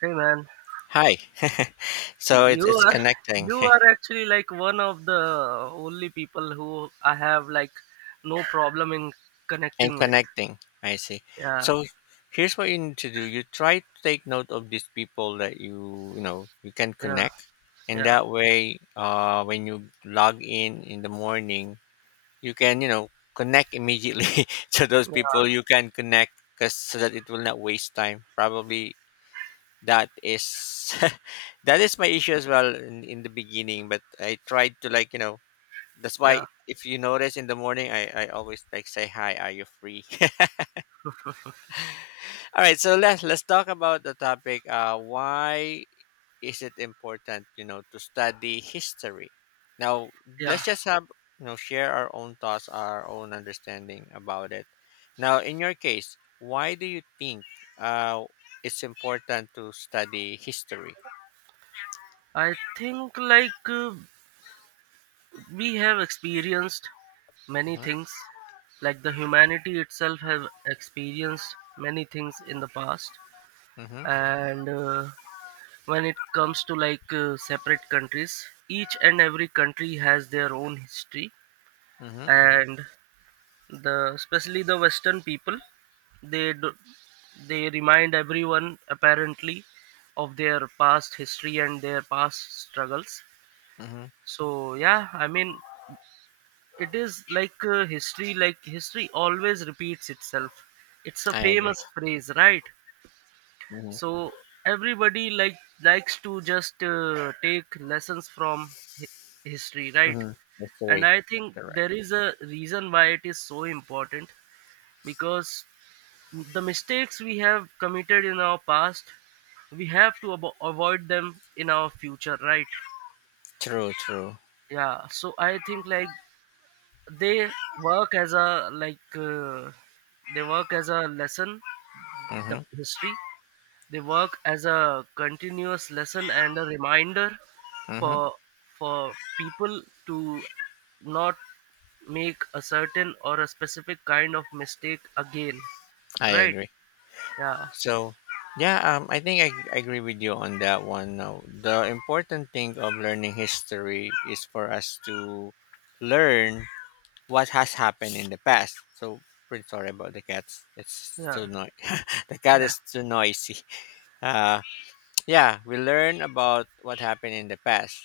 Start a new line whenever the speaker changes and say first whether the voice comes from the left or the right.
right: Hey man,
left: Hi. so it's
right: you
left: it's
right: are
left: connecting.
right: you are actually like one of the only people who I have like no problem in
left: And
right: connecting with.
left: connecting. I see.
right: Yeah,
left: So here's what you need to do. You try to take note of these people that you know you can
right: yeah,
left: connect, and
right: yeah,
left: that way, when you log in the morning, you can connect immediately to those
right: yeah,
left: people you can connect, cause so that it will not waste time. Probably that is that is my issue as well in the beginning, but I tried to That's
right: yeah,
left: why if you notice in the morning, I always like say hi. Are you free? All right, so let's talk about the topic. Why is it important, you know, to study history? Now
right: yeah.
left: let's just have share our own thoughts, our own understanding about it. Now, in your case, why do you think uh, it's important to study history?
right: I think like we have experienced many
left: Hmm.
right: things. Like, the humanity itself have experienced many things in the past,
left: Hmm.
right: and when it comes to like separate countries, each and every country has their own history.
left: Hmm.
right: And the especially the western people, they do, they remind everyone apparently of their past history and their past struggles.
left: Hmm.
right: So yeah, I mean, it is like history, like history always repeats itself. It's a
left: I agree.
right: famous phrase, right?
left: Mhm.
right: So everybody like likes to just take lessons from hi- history, right?
left: Mhm.
right: And
left: Mystery.
right: I
left: That's
right: think
left: correct.
right: there is a reason why it is so important, because the mistakes we have committed in our past we have to avoid them in our future, right?
left: True, true.
right: Yeah, so I think like they work as a like uh, they work as a lesson, the
left: Mhm,
right: history, they work as a continuous lesson and a reminder
left: mhm.
right: for for people to not make a certain or a specific kind of mistake again,
left: I
right: right?
left: agree.
right: Yeah,
left: So, yeah, I agree with you on that one. Now, the important thing of learning history is for us to learn what has happened in the past. So, pretty sorry about the cats. It's
right: yeah.
left: so noisy. The cat
right: Yeah,
left: is too noisy. Uh, Yeah, we learn about what happened in the past.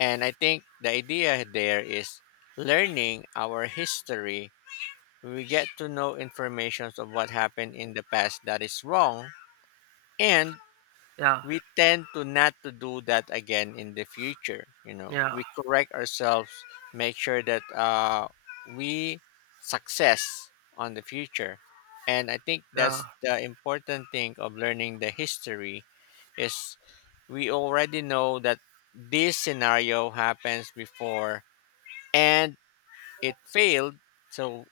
left: And I think the idea there is learning our history. We get to know information of what happened in the past that is wrong, and
right: yeah,
left: we tend to not to do that again in the future, you know,
right: yeah,
left: we correct ourselves, make sure that we success on the future. And I think that's the important thing of learning the history is we already know that this scenario happens before and it failed. So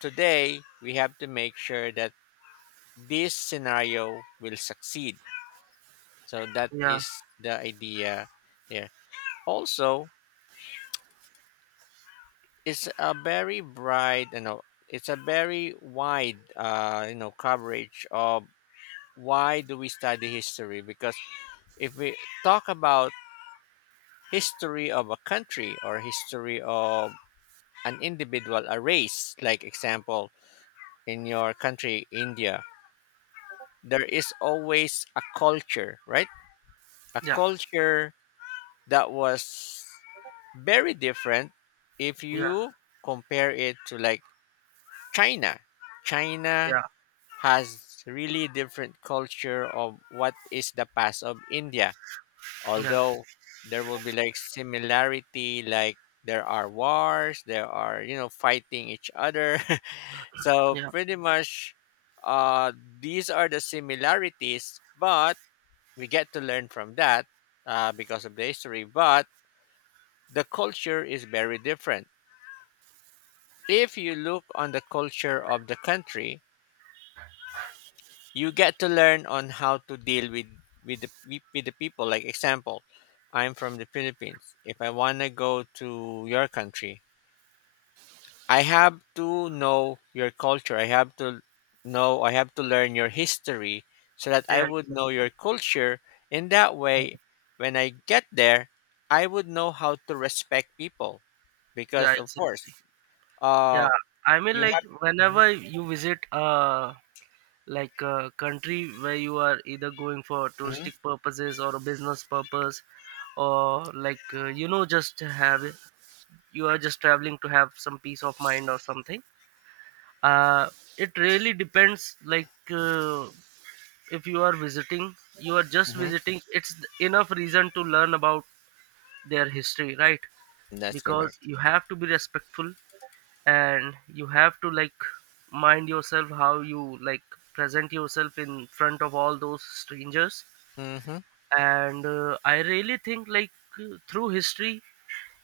left: today we have to make sure that this scenario will succeed. So that
right: yeah,
left: is the idea there. Also, it's a very bright, you know, it's a very wide, you know, coverage of why do we study history? Because if we talk about history of a country or history of an individual, a race, like example in your country, India, there is always a culture, right? A
right: yeah,
left: culture that was very different if
right: yeah,
left: you compare it to like China. China
right: yeah,
left: has really different culture of what is the past of India.
right: yeah,
left: Although there will be like similarity, like there are wars, there are you know fighting each other. So
right: yeah,
left: pretty much, uh, these are the similarities, but we get to learn from that, because of the history. But the culture is very different. If you look on the culture of the country, you get to learn on how to deal with with the people. Like example, I'm from the Philippines. If I want to go to your country, I have to know your culture. I have to know. I have to learn your history so that
right: yeah,
left: I
right: yeah,
left: would
right: exactly.
left: know your culture. In that way, when I get there, I would know how to respect people,
right: Yeah,
left: because, of course,
right: exactly.
left: uh
right: Yeah, I mean,
left: You
right: like,
left: have. Mhm,
right: whenever you visit a country where you are either going for
left: mhm,
right: touristic purposes or a business purpose, or like just to have you are just traveling to have some peace of mind or something. Uh, it really depends, like. If you are just
left: mhm.
right: visiting, it's enough reason to learn about their history, right?
left: That's
right: Because
left: correct.
right: you have to be respectful, and you have to like mind yourself how you like present yourself in front of all those strangers.
left: Hmm.
right: And I really think like through history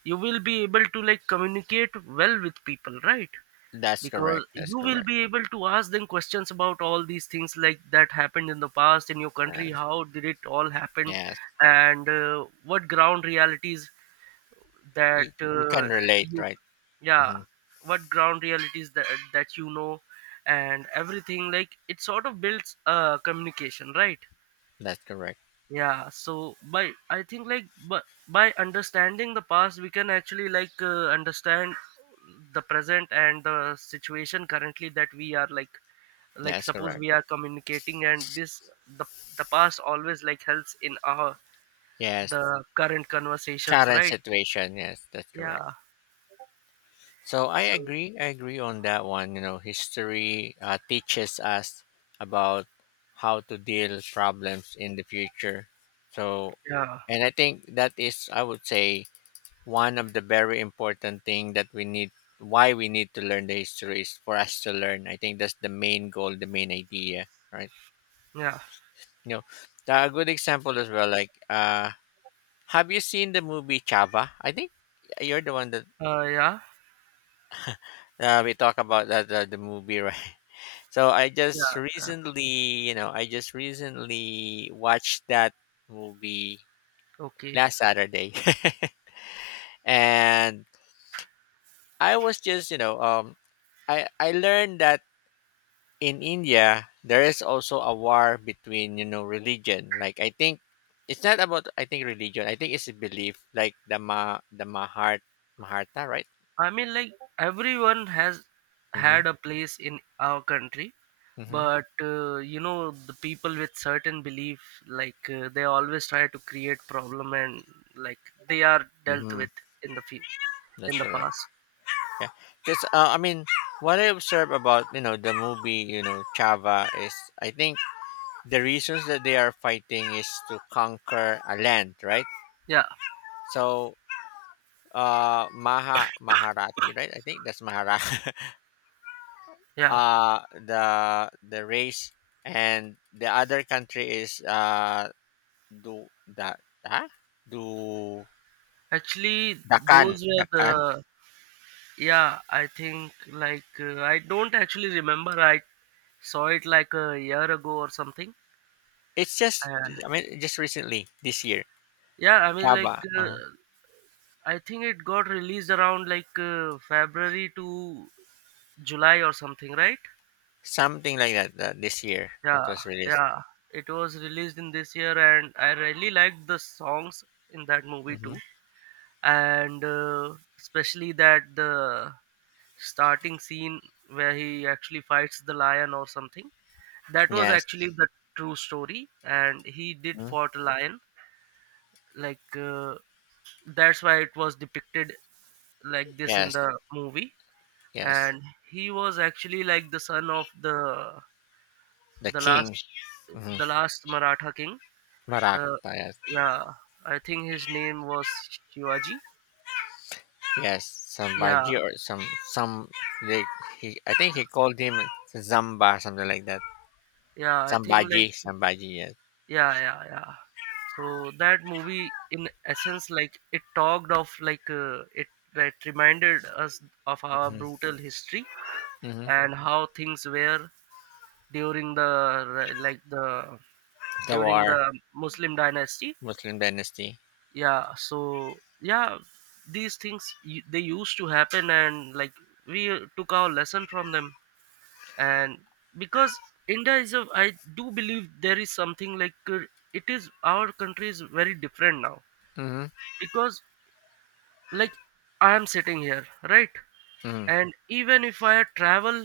right: you will be able to like communicate well with people, right?
left: That's
right: Because
left: correct. That's
right: you will
left: correct.
right: be able to ask them questions about all these things, like, that happened in the past in your country,
left: Yes.
right: how did it all happen.
left: Yes.
right: And what ground realities that
left: You can relate,
right: you
left: right?
right: yeah,
left: Hmm.
right: what ground realities that that and everything, like, it sort of builds communication, right?
left: That's correct.
right: Yeah, so by I think like, but by understanding the past we can actually like understand the present and the situation currently that we are like
left: That's
right: suppose
left: correct.
right: we are communicating, and this the the past always like helps in our
left: Yes.
right: the current conversations,
left: Current
right: right?
left: situation. Yes, that's correct.
right: Yeah,
left: So I
right: so
left: agree. I agree on that one. You know, history teaches us about how to deal problems in the future. So,
right: yeah,
left: and I think that is, I would say, one of the very important thing that we need. Why we need to learn the history is for us to learn. I think that's the main goal, the main idea, right?
right: yeah,
left: You know, the, a good example as well like have you seen the movie Chava? I think you're the one that
right: yeah,
left: we talk about that, the movie, right? So
right: yeah, uh,
left: I just recently watched that movie
right: okay.
left: last Saturday. And I was just I learned that in India, there is also a war between you know religion. Like I think it's not about I think religion. I think it's a belief, like the Mahart Maharta, right?
right: I mean, like, everyone has
left: Mm-hmm.
right: had a place in our country,
left: Mm-hmm.
right: but the people with certain belief, like they always try to create problem, and like they are dealt
left: Mm-hmm.
right: with in the
left: That's
right: in the
left: correct.
right: past.
left: Yeah, because I mean, what I observe about you know the movie you know Chava is I think the reasons that they are fighting is to conquer a land, right?
right: Yeah,
left: So Maharati, right? I think that's Mahara.
right: yeah.
left: The race, and the other country is do that, huh? Do
right: Actually,
left: Dakan
right: those were
left: Dakan.
right: the yeah. I think like I don't actually remember. I saw it like a year ago or something.
left: It's just,
right: Uh,
left: I mean just recently this year,
right: yeah, I mean
left: Kaba,
right: like. I think it got released around like February to July or something, right?
left: something like that, this year it
right: Yeah,
left: was released.
right: yeah. It was released in this year, and I really liked the songs in that movie
left: Hmm.
right: too, and especially that the starting scene where he actually fights the lion or something. That was
left: Yes.
right: actually the true story, and he did
left: Mhm.
right: fought a lion. Like that's why it was depicted like this in
left: Yes.
right: the movie.
left: Yes.
right: And he was actually like the son of the
left: The
right: the last
left: King. Hmm.
right: last Maratha king. Uh,
left: Marakta, yes.
right: yeah, I think his name was Shivaji.
left: Yes.
right: Yeah,
left: Sambaji or some, they, he I think he called him Zamba something like that.
right: yeah, I think
left: Sambhaji,
right: like,
left: Sambhaji, yes.
right: yeah, yeah, yeah. So that movie, in essence, like, it talked of, like it that reminded us of our
left: Mhm,
right: brutal history
left: mhm.
right: and how things were during the, like the
left: The
right: during
left: war,
right: the Muslim dynasty.
left: Muslim dynasty.
right: Yeah, so yeah, these things they used to happen, and like we took our lesson from them. And because India is a I do believe there is something like it is our country is very different now,
left: Mhm,
right: because, like, I am sitting here, right?
left: mhm,
right: And even if i travel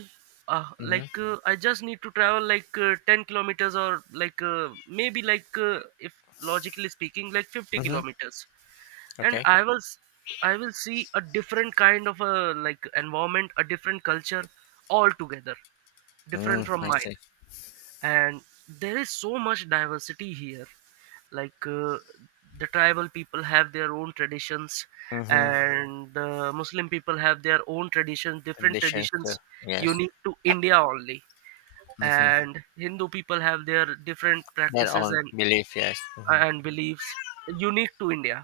right: uh,
left: mhm,
right: I just need to travel like 10 kilometers, or like maybe like if logically speaking like 50
left: mhm.
right: kilometers, and
left: Okay.
right: I will see a different kind of a like environment, a different culture altogether, different
left: Mm,
right: from
left: I
right: Mine.
left: see.
right: And there is so much diversity here, like the tribal people have their own traditions.
left: Mhm.
right: Mm-hmm. And the muslim people have their own traditions, different
left: Traditions too.
right: traditions
left: Yes.
right: unique to India only.
left: Mhm.
right: And hindu people have their different
left: Their
right: practices
left: own
right: and
left: belief. Yes. Mhm.
right: and beliefs unique to India.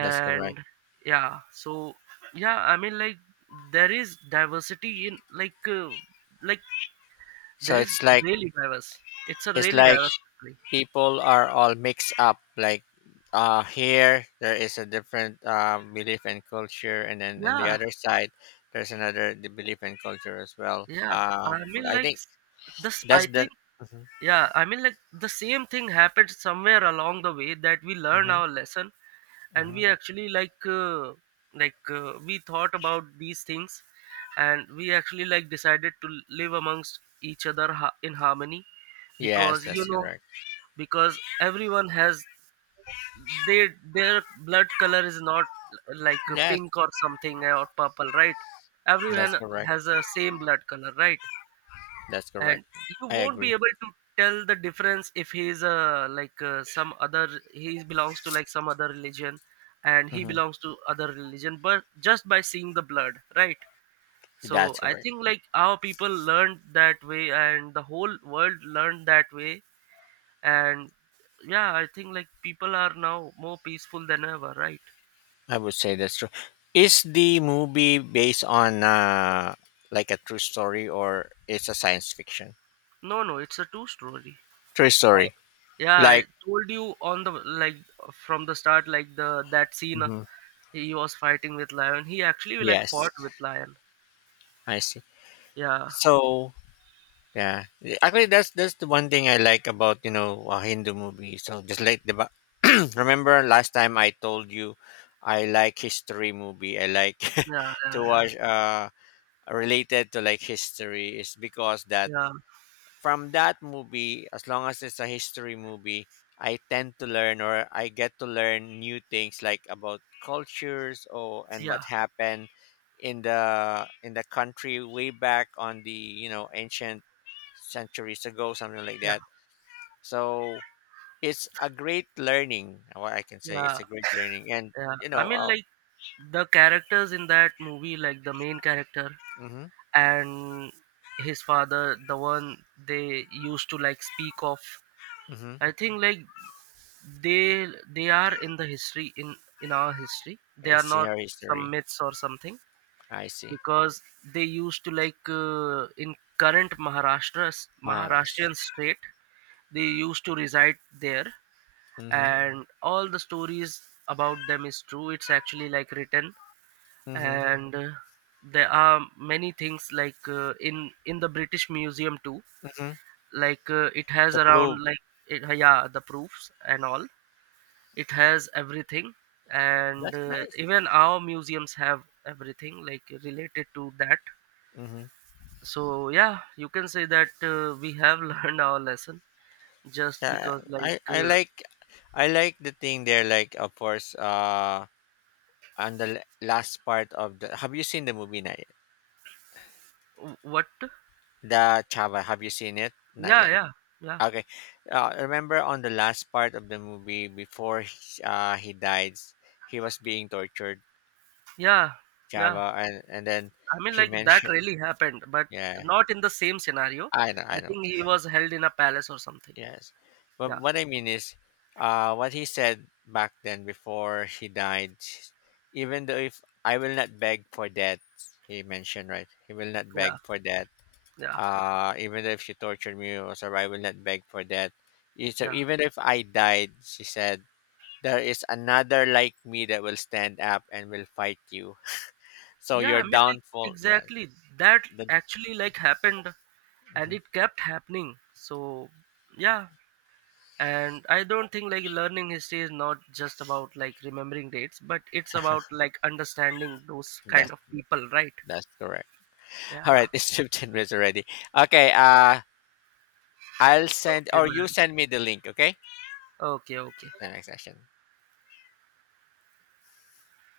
left: That's correct.
right: yeah, so yeah, I mean, like, there is diversity in, like like,
left: So
right: there is
left: it's like,
right: really diverse it's a
left: it's
right: really
left: like
right: diverse country.
left: people are all mixed up. Like here there is a different belief and culture, and then on the
right: Yeah,
left: other side there's another the belief and culture as well.
right: yeah, I mean,
left: I
right: like,
left: think
right: this
left: that's
right: I
left: the.
right: think, yeah, I mean, like, the same thing happened somewhere along the way, that we learned
left: Mhm,
right: our lesson, and
left: mhm.
right: we actually, like, we thought about these things, and we actually like decided to live amongst each other in harmony.
left: Yes,
right: Because, you
left: that's
right: know,
left: correct.
right: because everyone has they their blood color is not like
left: Yes,
right: pink or something, or purple, right?
left: that's
right: Everyone
left: correct.
right: has a same blood color, right?
left: That's correct.
right: And you
left: I
right: won't be
left: agree.
right: able to tell the difference if he's like some other he belongs to like some other religion, and he
left: Hmm.
right: belongs to other religion, but just by seeing the blood, right? So
left: That's
right: I
left: correct.
right: think like our people learned that way, and the whole world learned that way. And yeah, I think like people are now more peaceful than ever, right?
left: I would say that's true. Is the movie based on like a true story, or it's a science fiction?
right: No, no, it's a true story.
left: True
right: I,
left: story.
right: yeah, I
left: Like,
right: told you, on the, like, from the start, like, the that scene,
left: mhm.
right: he was fighting with lion. He actually like
left: Yes,
right: fought with lion.
left: I see.
right: Yeah,
left: So yeah, actually, that's the one thing I like about you know Hindu movies. So just like remember last time I told you I like history movie. I like
right: yeah,
left: to
right: yeah, yeah,
left: watch related to like history is because that
right: yeah,
left: from that movie, as long as it's a history movie, I tend to learn or I get to learn new things like about cultures or and
right: yeah,
left: what happened in the country way back on the you know ancient centuries ago, something like
right: yeah,
left: that. So it's a great learning. What I can say, it's
right: yeah,
left: a great learning, and
right: yeah.
left: you
right: I
left: know,
right: mean, like, the characters in that movie, like the main character
left: mm-hmm,
right: and his father, the one they used to like speak of.
left: mm-hmm,
right: I think like they are in the history, in our history. They are
left: it's in
right: not
left: your
right: some
left: history.
right: myths or something,
left: I see.
right: because they used to like in current Maharashtra
left: Maharas.
right: Maharashtrian state they used to reside there.
left: Mm-hmm,
right: And all the stories about them is true, it's actually like written.
left: mm-hmm,
right: And there are many things like in the british museum too,
left: mm-hmm.
right: like it has
left: To prove,
right: around, like it, yeah, the proofs and all, it has everything. And
left: that's nice.
right: even our museums have everything like related to that.
left: Mm-hmm.
right: So yeah, you can say that we have learned our lesson, just
left: Yeah,
right: because
left: I
right: like
left: I like I like the thing there. Like of course, on the last part of the. Have you seen the movie? Not yet?
right: what.
left: The Chava. Have you seen it? Not
right: Yeah,
left: yet.
right: yeah, yeah,
left: Okay. Remember on the last part of the movie before he died, he was being tortured.
right: yeah, yeah,
left: Chava, and then
right: I mean,
left: he
right: like, that
left: mentioned.
right: really happened, but
left: Yeah,
right: not in the same scenario,
left: I know, I
right: I
left: know.
right: think he was held in a palace or something.
left: Yes. But
right: Yeah,
left: what I mean is, what he said back then before he died, even though if I will not beg for that, he mentioned, right? He will not
right: yeah,
left: beg for that.
right: yeah,
left: Even though if you tortured me, also, I will not beg for that. So
right: yeah,
left: even if I died, she said, there is another like me that will stand up and will fight you. So
right: yeah, I
left: your
right: mean, like,
left: downfall, yes.
right: exactly, that
left: The,
right: actually like happened, and
left: mhm.
right: it kept happening, so yeah. And I don't think like learning history is not just about like remembering dates, but it's about like understanding those kind
left: that's,
right: of people, right?
left: that's correct. All
right: Yeah,
left: right, it's 15 minutes already. Okay, I'll send
right: okay
left: or you
right: man,
left: send me the link, okay?
right: okay, okay.
left: The next session.